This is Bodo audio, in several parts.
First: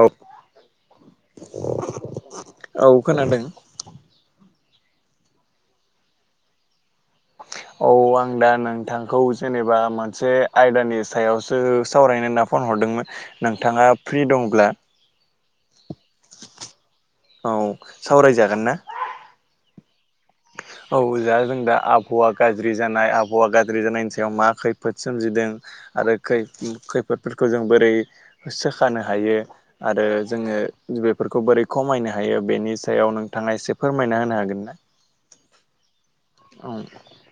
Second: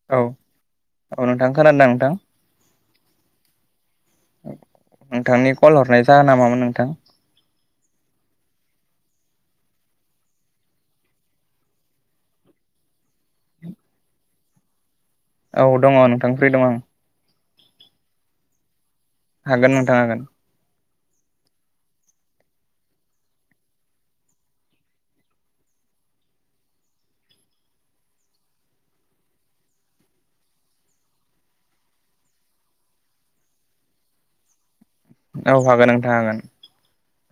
औ नोंथां खोनादों नोंथां औ खोनादों। [inaudible] नोंथांनि कल हरनाय जाहोना मामोन नोंथां? [inaudible] औ आं दा नोंथांखौ जेनेबा मोनसे आयदानि सायावसो सावरायनो होनना फन हर दोंमोन नोंथाङा फ्रि दंब्ला? औ दङ नोंथांनि फ्रि दं आं। औ सावरायजागोन ना? हागोन नोंथां हागोन। औ जा जों दा आबहावा गाज्रि जानाय आबहावा गाज्रि जानायनि सायाव मा खैफोद सोमजिदों आरो खैफोदफोरखौ जों बोरै सोखानो हायो आरो जोङो बेफोरखौ बोरै खमायनो हायो बेनि सायाव नोंथाङा एसे फोरमायना होनो हागोन ना? औ हागोन नोंथां हागोन।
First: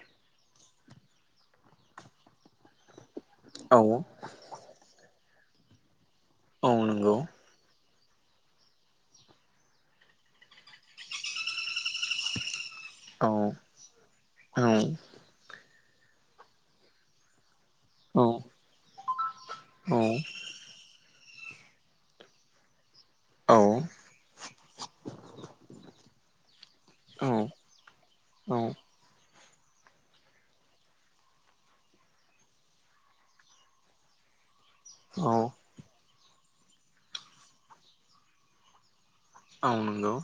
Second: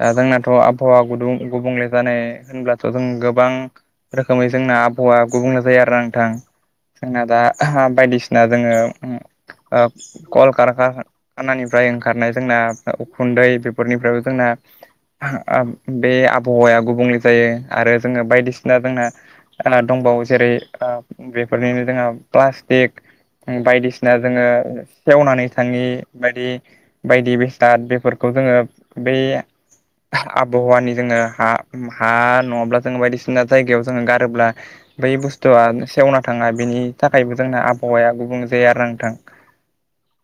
ओ जोंना थ' आबहावा गुदुं गुबुंले जानाय होनब्लाथ' जों गोबां औ रोखोमै जोंना आ बहावा गुबुंल' जायो आरो आंथां औ नंगौ जोंना दा बायदिसिना जोङो ओ कल कारख खानानिफ्राय ओंखारनाय जोंना औ उखुन्दै बेफोरनिफ्रायबो जोंना औ बे आबहावाया गुबुंले जायो। आरो औ जोङो बायदिसिना जोंना दंबावो जेरै ओ बेफोरनिनो जोंहा प्लास्टिक औ बायदिसिना जोङो सेवनानै थाङि बायदि औ बायदि बेसाद बेफोरखौ औ जोङो बै [inaudible] आबहावानि जोङो हा हा नङाब्ला जोङो बायदिसिना जायगायाव जोङो गारोब्ला बै बुस्थुआ सेवना थाङा बेनि थाखायबो जोंना आबहावाया गुबुं जायो आरोना नोंथां। आं नोंगौ।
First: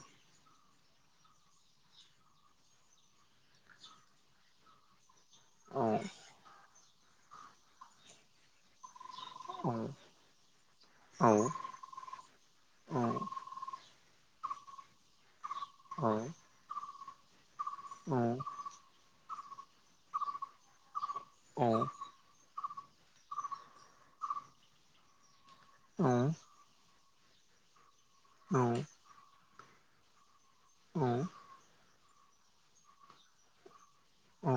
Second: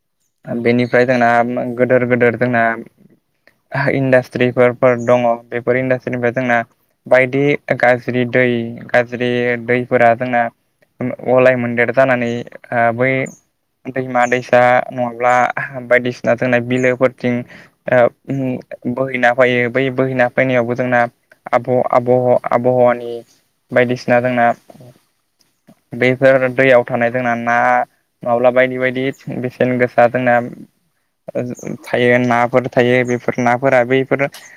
बेनिफ्राय जोंना गोदोर गोदोर जोंना इन्डास्ट्रिफोरफोर दङ। बेफोर औ इन्डास्ट्रिनिफ्राय जोंना बायदि गाज्रि दै गाज्रि दैफोरा जोंना औ अलाय मोनदेर जानानै बै औ दैमा दैसा नङाब्ला औ बायदिसिना जोंना बिलोफोरथिं ओ उम बोहैना फैयो बै बोहैना फैनायावबो जोंना आब' आब' आबहावानि बायदिसिना जोंना बेफोर दैयाव थानाय जोंना ना नङाब्ला बायदि बायदि बेसेन गोसा जोंना थायो नाफोर थायो बेफोर नाफोरा बैफोर औ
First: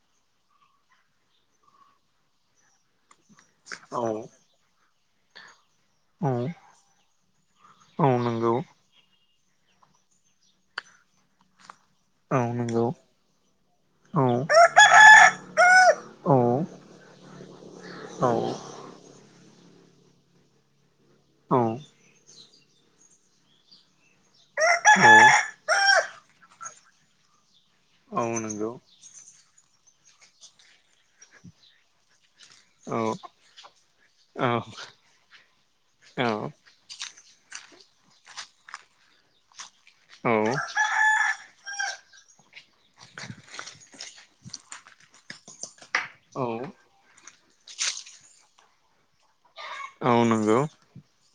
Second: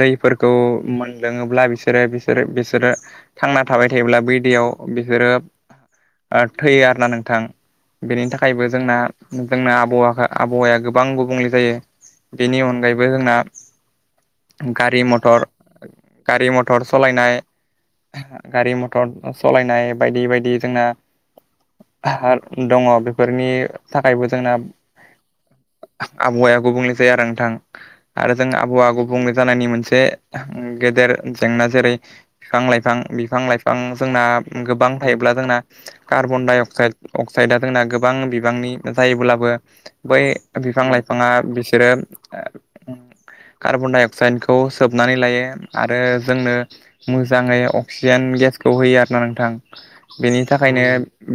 दैफोरखौ मोनलोङोब्ला बिसोरो बिसोरो बिसोरो थांना थाबाय थायोब्ला बै दैयाव बिसोरो ओ थैयो आरोना नोंथां औ बेनि नंगौ थाखायबो जोंना जोंना आ आबावाहा-आबहावाया गोबां गुबुंले जायो औ बेनि नंगौ अनगायैबो जोंना औ गारि मथर औ गारि मथर सलायनाय औ गारि मटर सलायनाय बायदि बायदि जोंना औ दङ बे बेफोरनि थाखायबो जोंना औ आबहावाया गुबुंले जाया आरो नोंथां औ आरो जों नंगौ आबहावा गुबुंले जानायनि मोनसे से गेदेर जेंना जेरै बिफां औ लाइफां बिफां लाइफां जोंना औ गोबां थायोब्ला जोंना औ कार्बन दडाइ अक्साइड अक्साइदआ जोंना गोबां बिबांनि जायोब्लाबो बै बिफां लाइफाङा बिसोरो कार्बन डाइ अक्साइद खौ सोबनानै लायो आरो औ जोंनो मो जाङै अक्सिजेन गेसखौ होयो आरो ना नोंथां औ बेनि नंगौ थाखायनो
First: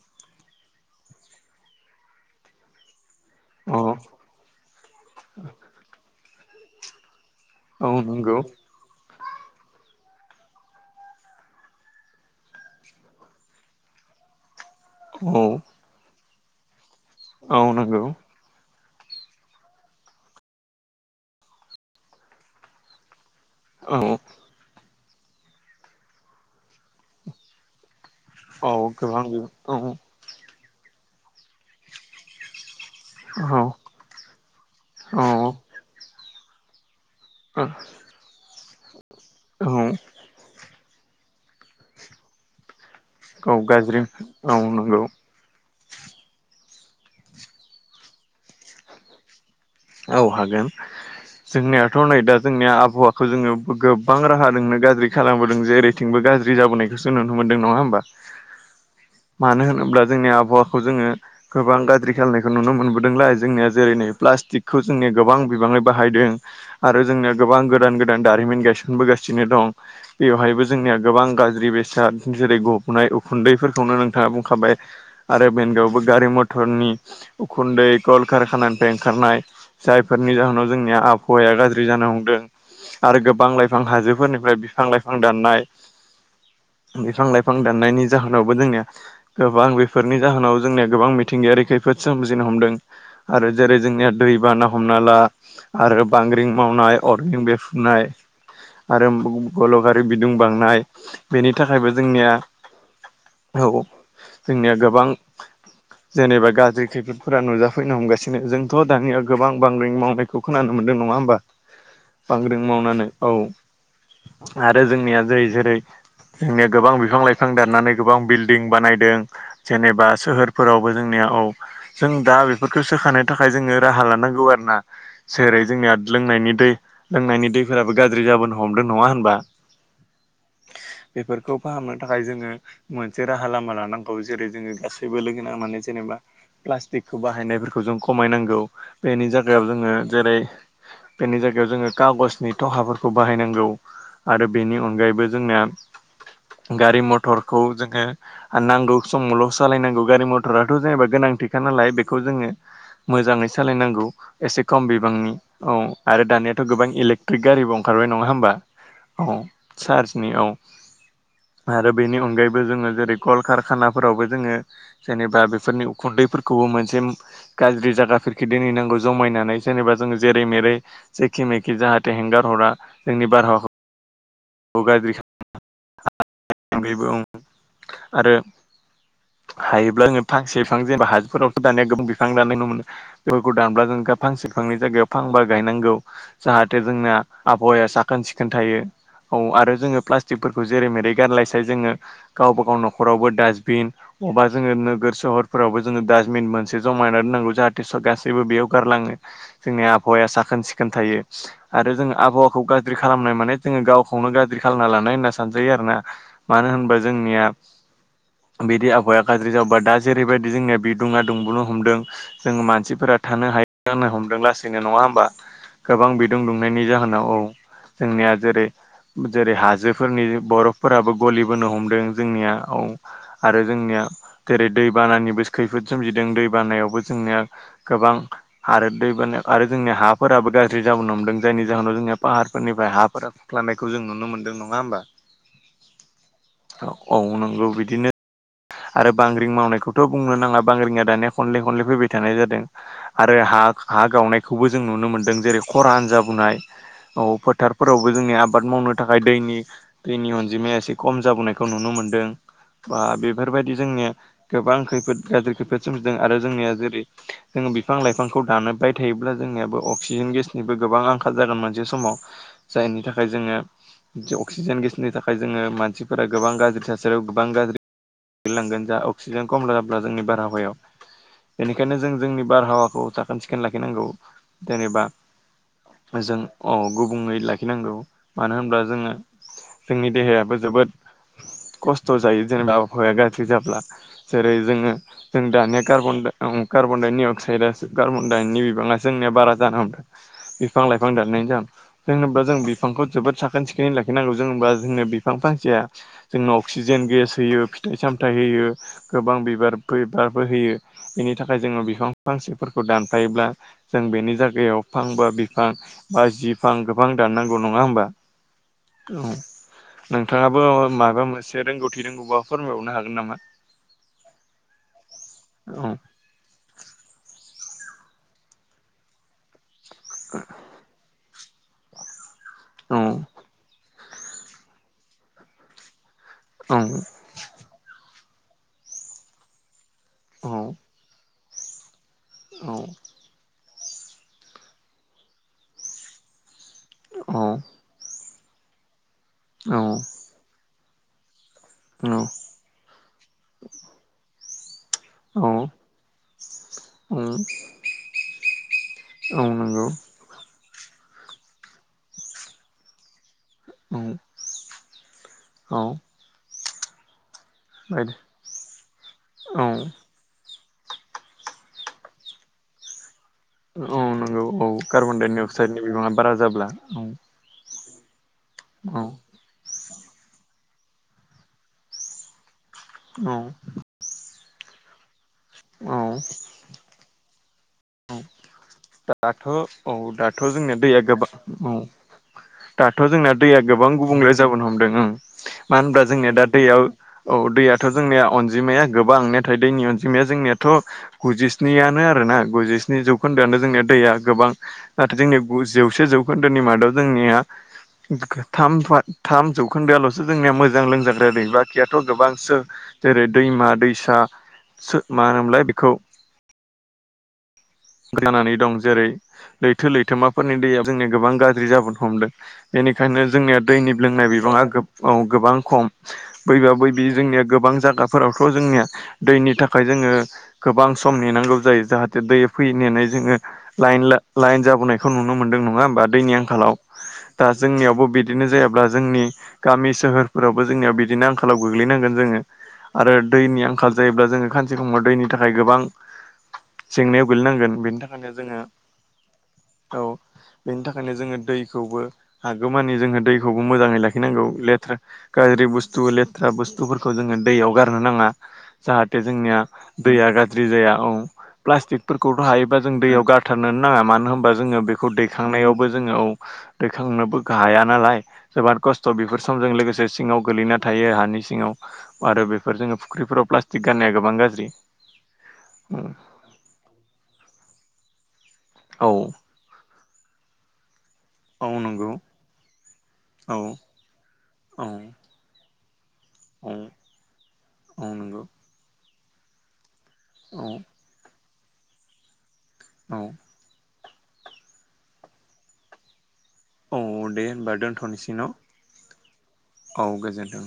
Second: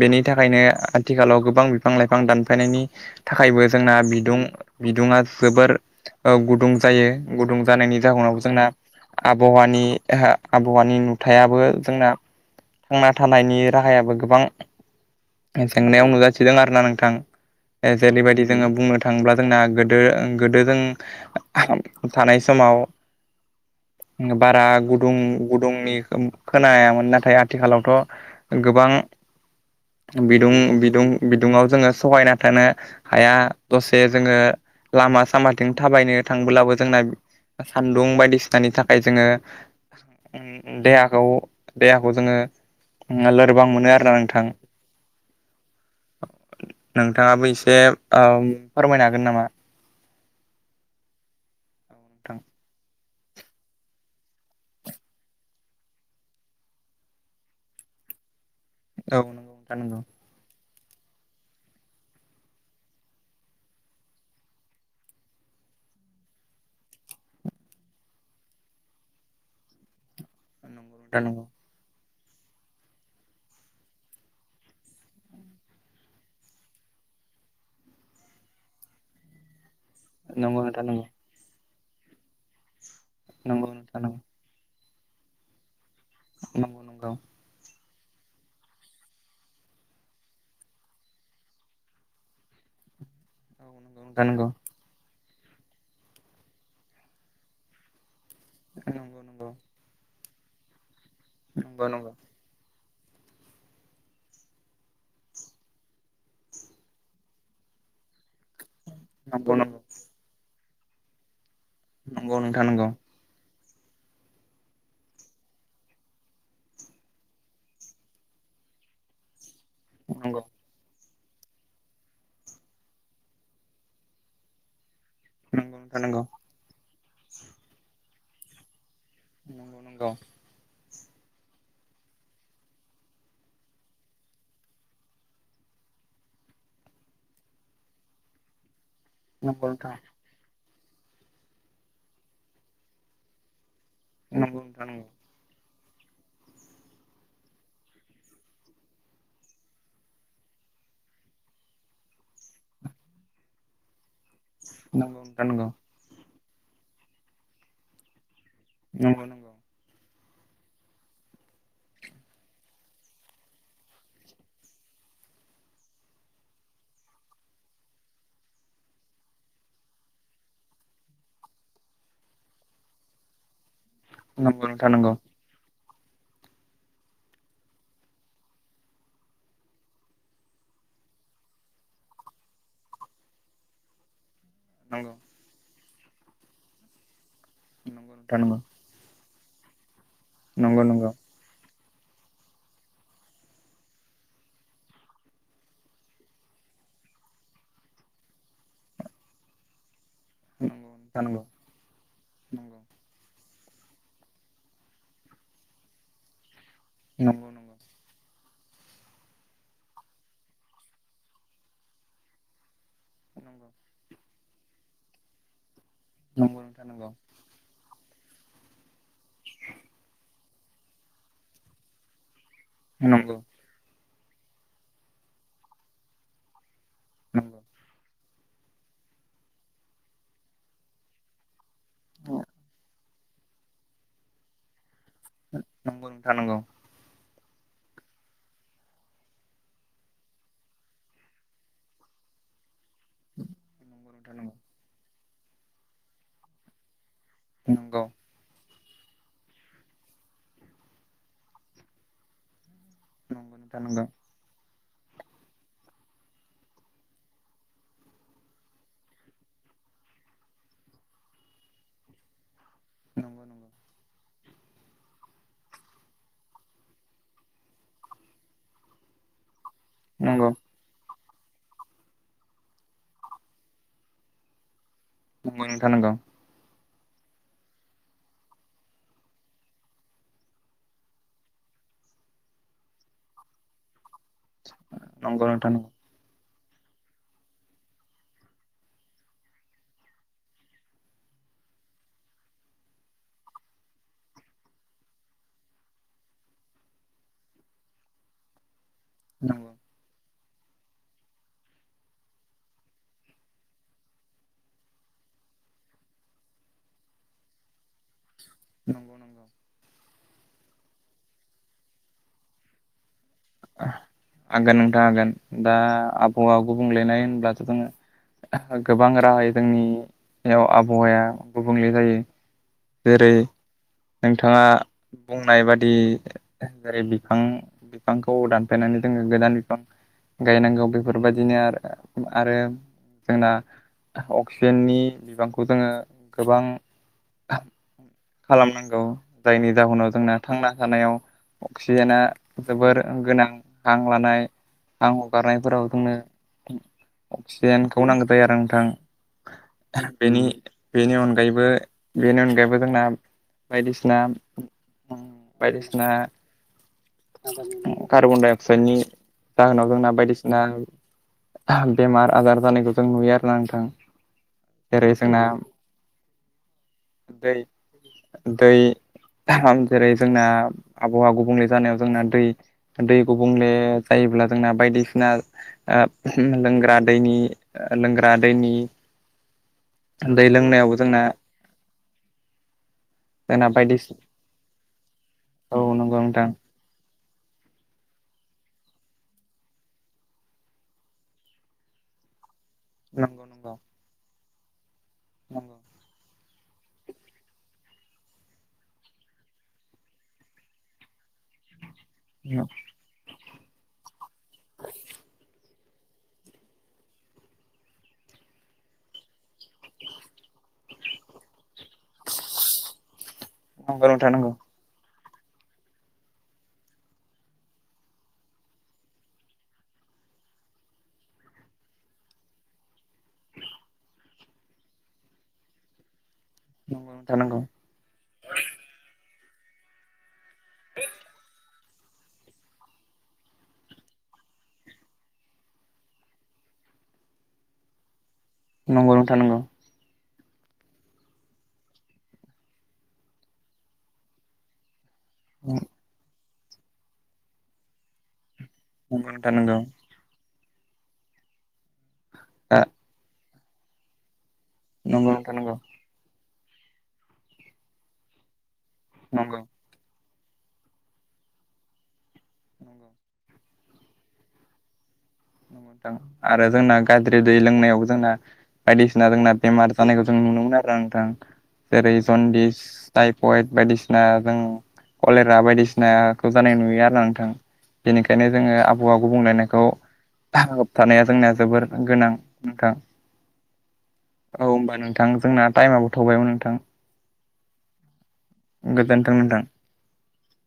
बेनि थाखायनो आथिखालाव गोबां बिफां लाइफां दानफायनायनि थाखायबो औ जोंना बिदुं-बिदुङा जोबोर अ गुदुं जायो। गुदुं औ जानायनि नंगौ जाहोनाव जोंना आबहावानि-आबहावानि नुथायाबो जोंना थांना थानायनि राहायाबो गोबां औ जेंनायाव नुजाथिदों आरोना नों औ नों जेरैबायदि जोङो बुंनो थांब्ला जोंना गोदो गोदो जों थानाय समाव औ बारा गुदुं गुदुंनि खोनायामोन नाथाय आथिखालावथ' गोबां औ औ बिदुं-बिदुं-बिदुंआव जोङो सहायना थानो हाया औ औ दसे जोङो लामा सामाथिं थाबायनो थांबोब्लाबो जोंना सान्दुं बायदिसिनानि थाखाय जोङो औ उम देहाखौ देहाखौ जोङो औ लोरबां मोनो गाज्रि आरोना नोंथां। औ नंगौ नोंथाङाबो एसे ओम फोरमायनो हागोन नामा? औ हागोन जोंनियाथ' नै दा नोंथां जोंनिया आबहावा- खौ जोङो गोबां राहाजोंनो गाज्रि खालामबोदों जेरैथिंबो गाज्रि जाबोनायखौसो नुनो मोनदों नङा होमबा? औ नंगौ मानो नोंथां नंगौ होनोब्ला जोंनि आबहावा खौ जोङो गोबां गाज्रि खालामनायखौ नुनो मोनबोदोंलाय जोंनिया जेरै नै प्लास्टिक खौ जोंनि गोबां बिबाङै बाहायदों आरो जोंनि गोबां गोदान-गोदान दारिमिन गायसनबोगासिनो दं। बेवहायबो जोंनिया नंगौ गोबां नोंथां नंगौ गाज्रि बेसाद जेरै- गबनाय उखुन्दैफोरखौनो नोंथाङा बुंखाबाय आरो बेनगावबो गारि मथरनि उखुन्दै कल कारखानानिफ्राय ओंखारनाय जायफोरनि नंगौ जाहोनाव नोंथां नंगौ जोंनिया आबहावाया गाज्रि जानो हमदों। आरो गोबां नंगौ लाइफां नोंथां नंगौ हाजोफोरनिफ्राय बिफां लाइफां दाननाय नंगौ औ नंगौ नोंथां नंगौ बिफां लाइफां दाननायनि जाहोनावबो जोंनिया गोबां बेफोरनि जाहोनाव जोंनिया गोबां मिथिंगायारि खैफोद सोमजिनो हमदों आरो जेरै- नंगौ जोंनिया दैबाना हमना ला आरो बांग्रिं मावनाय अरगें बेफुनाय आरो बुम-गलगारि बिदुं बांनाय बेनि थाखायबो जोंनिया औ जोंनिया गोबां जेनेबा गाज्रि खैफोदफोरा नुजाफैनो हमगासि नो गोबां बांग्रिं मावनायखौ खोनानो मोनदों नङा होमबा बांग्रिं नंगौ मावनानै औ आरो जोंनिया जाय जेरै जोंनिया गोबां बिफां लाइफां दाननानै गोबां बिल्डिं बानायदों। जेनेबा सोहोरफोरावबो जोंनिया औ जों दा बेफोरखौ सोखानो थाखाय जोङो राहा लानांगौ आरो ना जेरै नंगौ जोंनिया नोंथां नंगौ नोंथां नंगौ लोंनायनि दै लोंनायनि दैफोराबो गाज्रि जाबोनो हमदों। नङा होनबा नंगौ नंगौ बेफोरखौ फाहामनो थाखाय जोङो मोनसे राहा लामा लानांगौ जेरै जोङो गासैबो लोगो नांनानै जेनेबा प्लास्टिकखौ बाहायनायफोरखौ जों खमायनांगौ। बेनि जायगायाव नंगौ जोङो नोंथां जेरै बेनि जायगायाव जोङो कागजनि थहाफोरखौ बाहायनांगौ। आरो नंगौ बेनि नोंथां अनगायैबो जोंनिया गारि मथरखौ जोङो नांगौ समावल' सालायनांगौ गारि मथराथ' जेनेबा गोनांथिखा नालाय बेखौ जोङो मोजाङै सालायनांगौ एसे खम बिबांनि नंगौ औ आरो दानिया थ' गोबां इलेकट्रिक गारिबो ओंखारबाय नङा होमबा नंगौ औ चार्जनि औ आरो बेनि अनगायैबो जोङो जेरै कल कारखानाफोरावबो जोङो जेनेबा बेसोरनि उखुन्दै फोरखौबो मोनसे गाज्रि जायगाफोर दोनहैनांगौ जमायनानै जेनेबा जोङो जेरै मेरै जेखे मेखे जाहाथे हेंगार हरा जोंनि बारहावाखौ नगौनो गाज्रि थानांगौ [unintelligible] आरो हायोब्ला जोङो फांसे बिफां जेनेबा हाजोफोरावथ' दानि गोबां बिफां दानाय नुनो मोनो बेफोरखौ दानोबब्ला जों गा फांसे फांनै जायगायाव नंगौ फांबा गायनांगौ जाहाथे जोंना आबहावाया साखोन नोंथां सिखोन नंगौ थायो औ आरो जोङो प्लास्टिकफोरखौ नंगौ जेरै नंगौ मेरै गारलायसाय जोङो गावबा गाव न'खरावबो डास्टबिन अबा जोङो नोगोर सोहरफोरावबो जोङो डास्टबिन मोनसे जमा बानाय नांगौ जाहाथे सब गासैबो बेयाव गारलाङो जोंनि आब आबहावाया साखोन सिखोन थायो नोंथां नंगौ आरो जोङो आबहावाखौ गाज्रि खालामनाय माने जोङो गावखौ खौनो गाज्रि खालामना लानाय होनना सानजायो आरोना मानो होनबा जोंनिया नंगौ नंगौ बिदि आबहावाया गाज्रि जाबोबा दा जेरैबायदि जोंनिया बिदुङा दुंबुनो हमदों जोंङो मानसि फोर थानो हायो जानो हमदों लासैनो नङा होमबा गोबां बिदुं नंगौ दुंनायनि नोंथां नंगौ जाहोनाव औ जोंनिया जेरै जेरै हाजोफोरनि बरफफोराबो गलिबोनो हमदों जोंनिया औ नंगौ आरो जोंनिया जेरै दैबानानिबो खैफोद सोमजिदों दै बानायावबो जोंनिया नंगौ नंगौ गोबां आरो दैबानाय आरो जोंनिया हाफोराबो गाज्रि जाबोनो हमदों जायनि जाहोनाव जोंनिया पाहारफोरनिफ्राय हाफोरा खुख्लानायखौ जों नुनो मोनदों नङा होमबा नंगौ नोंथां नांगौ। औ बिदिनो आरो बांग्रिं मावनायखौथ' बुंनो नाङा बांग्रिंआ दानिया खनले खनले फैबाय थानाय जादों आरो हा हा नंगौ नंगौ गावनायखौबो जों नुनो मोनदों जेरै खरान जाबोनाय औ नंगौ फोथारफोरावबो जोंनि आब आबाद मावनो थाखाय दैनि दैनि अनजिमाया एसे खम जाबोनायखौ नुनो मोनदों बा बेफोरबायदि नोंथां नंगौ जोंनिया गोबां खैफोद गाज्रि खैफोद सोमजिदों आरो जोंनिया जेरै जोङो बिफां लाइफांखौ दानबाय थायोब्ला जोंनियाबो अक्सिजेन गेसनिबो गोबां आंखाल जागोन मोनसे समाव जायनि थाखाय थाखाय नंगौ जोङो अक्सिजेन गेसनि थाखाय जोङो मानसिफोरा गोबां गाज्रि थासारियाव गोबां गाज्रि गोलै लांगोन जा अक्सिजेन खम जाब्ला जोंनि नंगौ बारहावायाव बेनिखायनो जों जोंनि बारहावाखौ साखोन सिखोन लाखिनांगौ जेनेबा खोनाया जों औ गुबुंङै लाखिनांगौ मानो होनब्ला जोङो जोंनि देहायाबो जोबोद खस्थ' जायो जेनेबा आबहावाया गाज्रि जाब्ला जेरै जोङो जों नंगौ नोंथां दानिया नंगौ कार्बन कार्बन डाइनि अक्साइड कार्बनडाइनि बिबाङा जोंनि बारा जान हमदों बिफां लाइफां दान जों जोनोबो जों बि बिफांखौ जोबोद साखोन सिखोनै लाखिनांगौ जों होमबा जोंनो बिफां फांसेया जोंनो अक्सिजेन गेस होयो फिथाइ सामथाय होयो गोबां नंगौ बिबार फैबार होयो बेनि थाखाय जोङो बिफां फांसेफोरखौ दानफायोब्ला जों बेनि जायगायाव फांबा बिफां बा जिफां गोबां दाननांगौ नङा होमबा नंगौ औ नंगौ नोंथाङाबो माबा मोनसे रोंगौथि रोंगौबा फोरमायबावनो हागोन नामा हागोन नोंथां हागोन दा औ आबहावा गुबुंलेनाय होनब्लाथ' जोङो गोबां राहायै जोंनियाव आबहावाया गुबुंले जायो औ जेरै नोंथाङा बुंनाय बादि जेरै औ बिफां बिफांखौ दानफायनानै जोङो गोदान बिफां औ गायनांगौ बेफोरबायदिनो आरो औ जोंना अक्सिजेननि बिबांखौ जोङो गोबां औ खालामनांगौ जायनि औ जाहोनाव जोंना थांना थानायाव अक्सिजेना जोबोर गोनां हां लानाय आं औ हगारनायफोराव जोंनो औ अक्सिजेनखौ नांगौ जायो आरो औ नंगौ नोंथां बेनि बेनि अनगायैबो-बेनि अनगायैबो जोंना औ बायदिसिना औ बायदिसिना बायदि कार्बनडाइ अक्साइडनि औ जाहोनाव जोंना बायदिसिना बेमार आजार जानायखौ जों नुयो आरो औ नंगौ औ कार्बनडाइ अक्साइडनि बिबाङा बारा जाब्ला औ दै दै औ जेरै जोंना आबहावा गुबुंले जानायाव जोंना दै दै औ गुबुंले जायोब्ला जोंना बायदिसिना लोंग्रा दैनि औ लोंग्रा दैनि दाथ' औ दाथ' दै जोंनिया लोंनायावबो दैया जोंना गोबां औ दाथ' जोंना दैया गोबां गुबुंले जाबोनो हमदों ओं औ मानो होनब्ला नंगौ जोंनिया दा नोंथां दैयाव औ दैयाथ' जोंनिया अनजिमाया गोबां नाथाय दैनि अनजिमाया जोंनियाथ' गुजिस्नियानो आरो ना गुजिस्नि नंगौ जौखोन्दोआनो नंगौ जोंनि दैया गोबां जोंनि नंगौ जौसे जौ जौखोन्दोनि मादाव जोंनिया थाम-थाम जौखोन्दोआल'सो जोंनिया मोजां लोंजाग्रा दै बाखिया थ' गोबांसो जेरै दैमा-दैसा मा होनोमोनलाय बेखौ जानानै दं जेरै लैथो-लैथोमा फोरनि दैया जोंनिया गोबां गाज्रि जाबोनो हमदों बेनिखायनो जोंनिया दैनि नंगौ लोंनाय नोंथां नंगौ बिबाङा औ गोबां खम बैबा बैबि जोंनिया गोबां जायगाफोरावथ' जोंनिया दैनि थाखाय जों गोबां सम नेनांगौ जायो जाहाथे दै फैनानै जोङो लाइन ला-लाइन जाबोनायखौ नुनो मोनदों नङा होमबा दैनि आंखालाव। नंगौ नोंथां दा नंगौ जोंनियावबो बिदिनो जायाब्ला जोंनि गामि सोहोर फोरावबो जोंनियाव बिदिनो आंखालाव गोग्लैनांगोन जोङो। आरो दैनि आंखाल जायोब्ला जोङो सानसे समाव दैनि थाखाय गोबां जेंनायाव गोलैनांगोन बेनि थाखायनो जोङो नंगौ नोंथां नंगौ। औ बेनि थाखायनो जोङो दैखौबो हागौमानि जोङो दैखौबो मोजाङै लाखिनांगौ। लेथ्रा गाज्रि बुस्थु लेथ्रा बुस्थुफोरखौ जोङो दैयाव गारनो नाङा। जाहाथे नंगौ नोंथां जोंनिया नंगौ दैया गाज्रि जाया औ। प्लास्टिकफोरखौथ' हायोबा जों दैयाव गार गारथारनो नाङा मानो होनबा जोङो बेखौ नंगौ नोंथां नंगौ दैखांनायावबो जोङो औ दैखांनोबो हाया नालाय। जोबोद खस्थ' बेफोर नंगौ समजों लोगोसे सिङाव गोगलैना थायो हानि सिङाव आरो बेफोर जोङो फुख्रिफोराव प्लास्टिक गारनाया गोबां गाज्रि। आरो जोंना गाज्रि दै लोंनायाव जोंना औ बायदिसिना जोंना बेमार जानायखौ जों नुनो मोनो आरो आं औ नंगौ जेरै जनदिस, औ थाइफयद, बायदिसिना जों औ कलेरा बायदिसिना खौ औ जानाय नुयो आरो नोंथां। औ नंगौ बेनिखायनो जोङो आबहावा गुबुंलेनायखौ औ होबथानाया जोंनिया जोबोर गोनां। नोंथां औ। औ होमबा नोंथां जोंना टाइमआबो थौबायमोन नों औ दे होनबा दोन्थ'नोसै न'? गोजोन्थों नोंथां औ गोजोन्थों।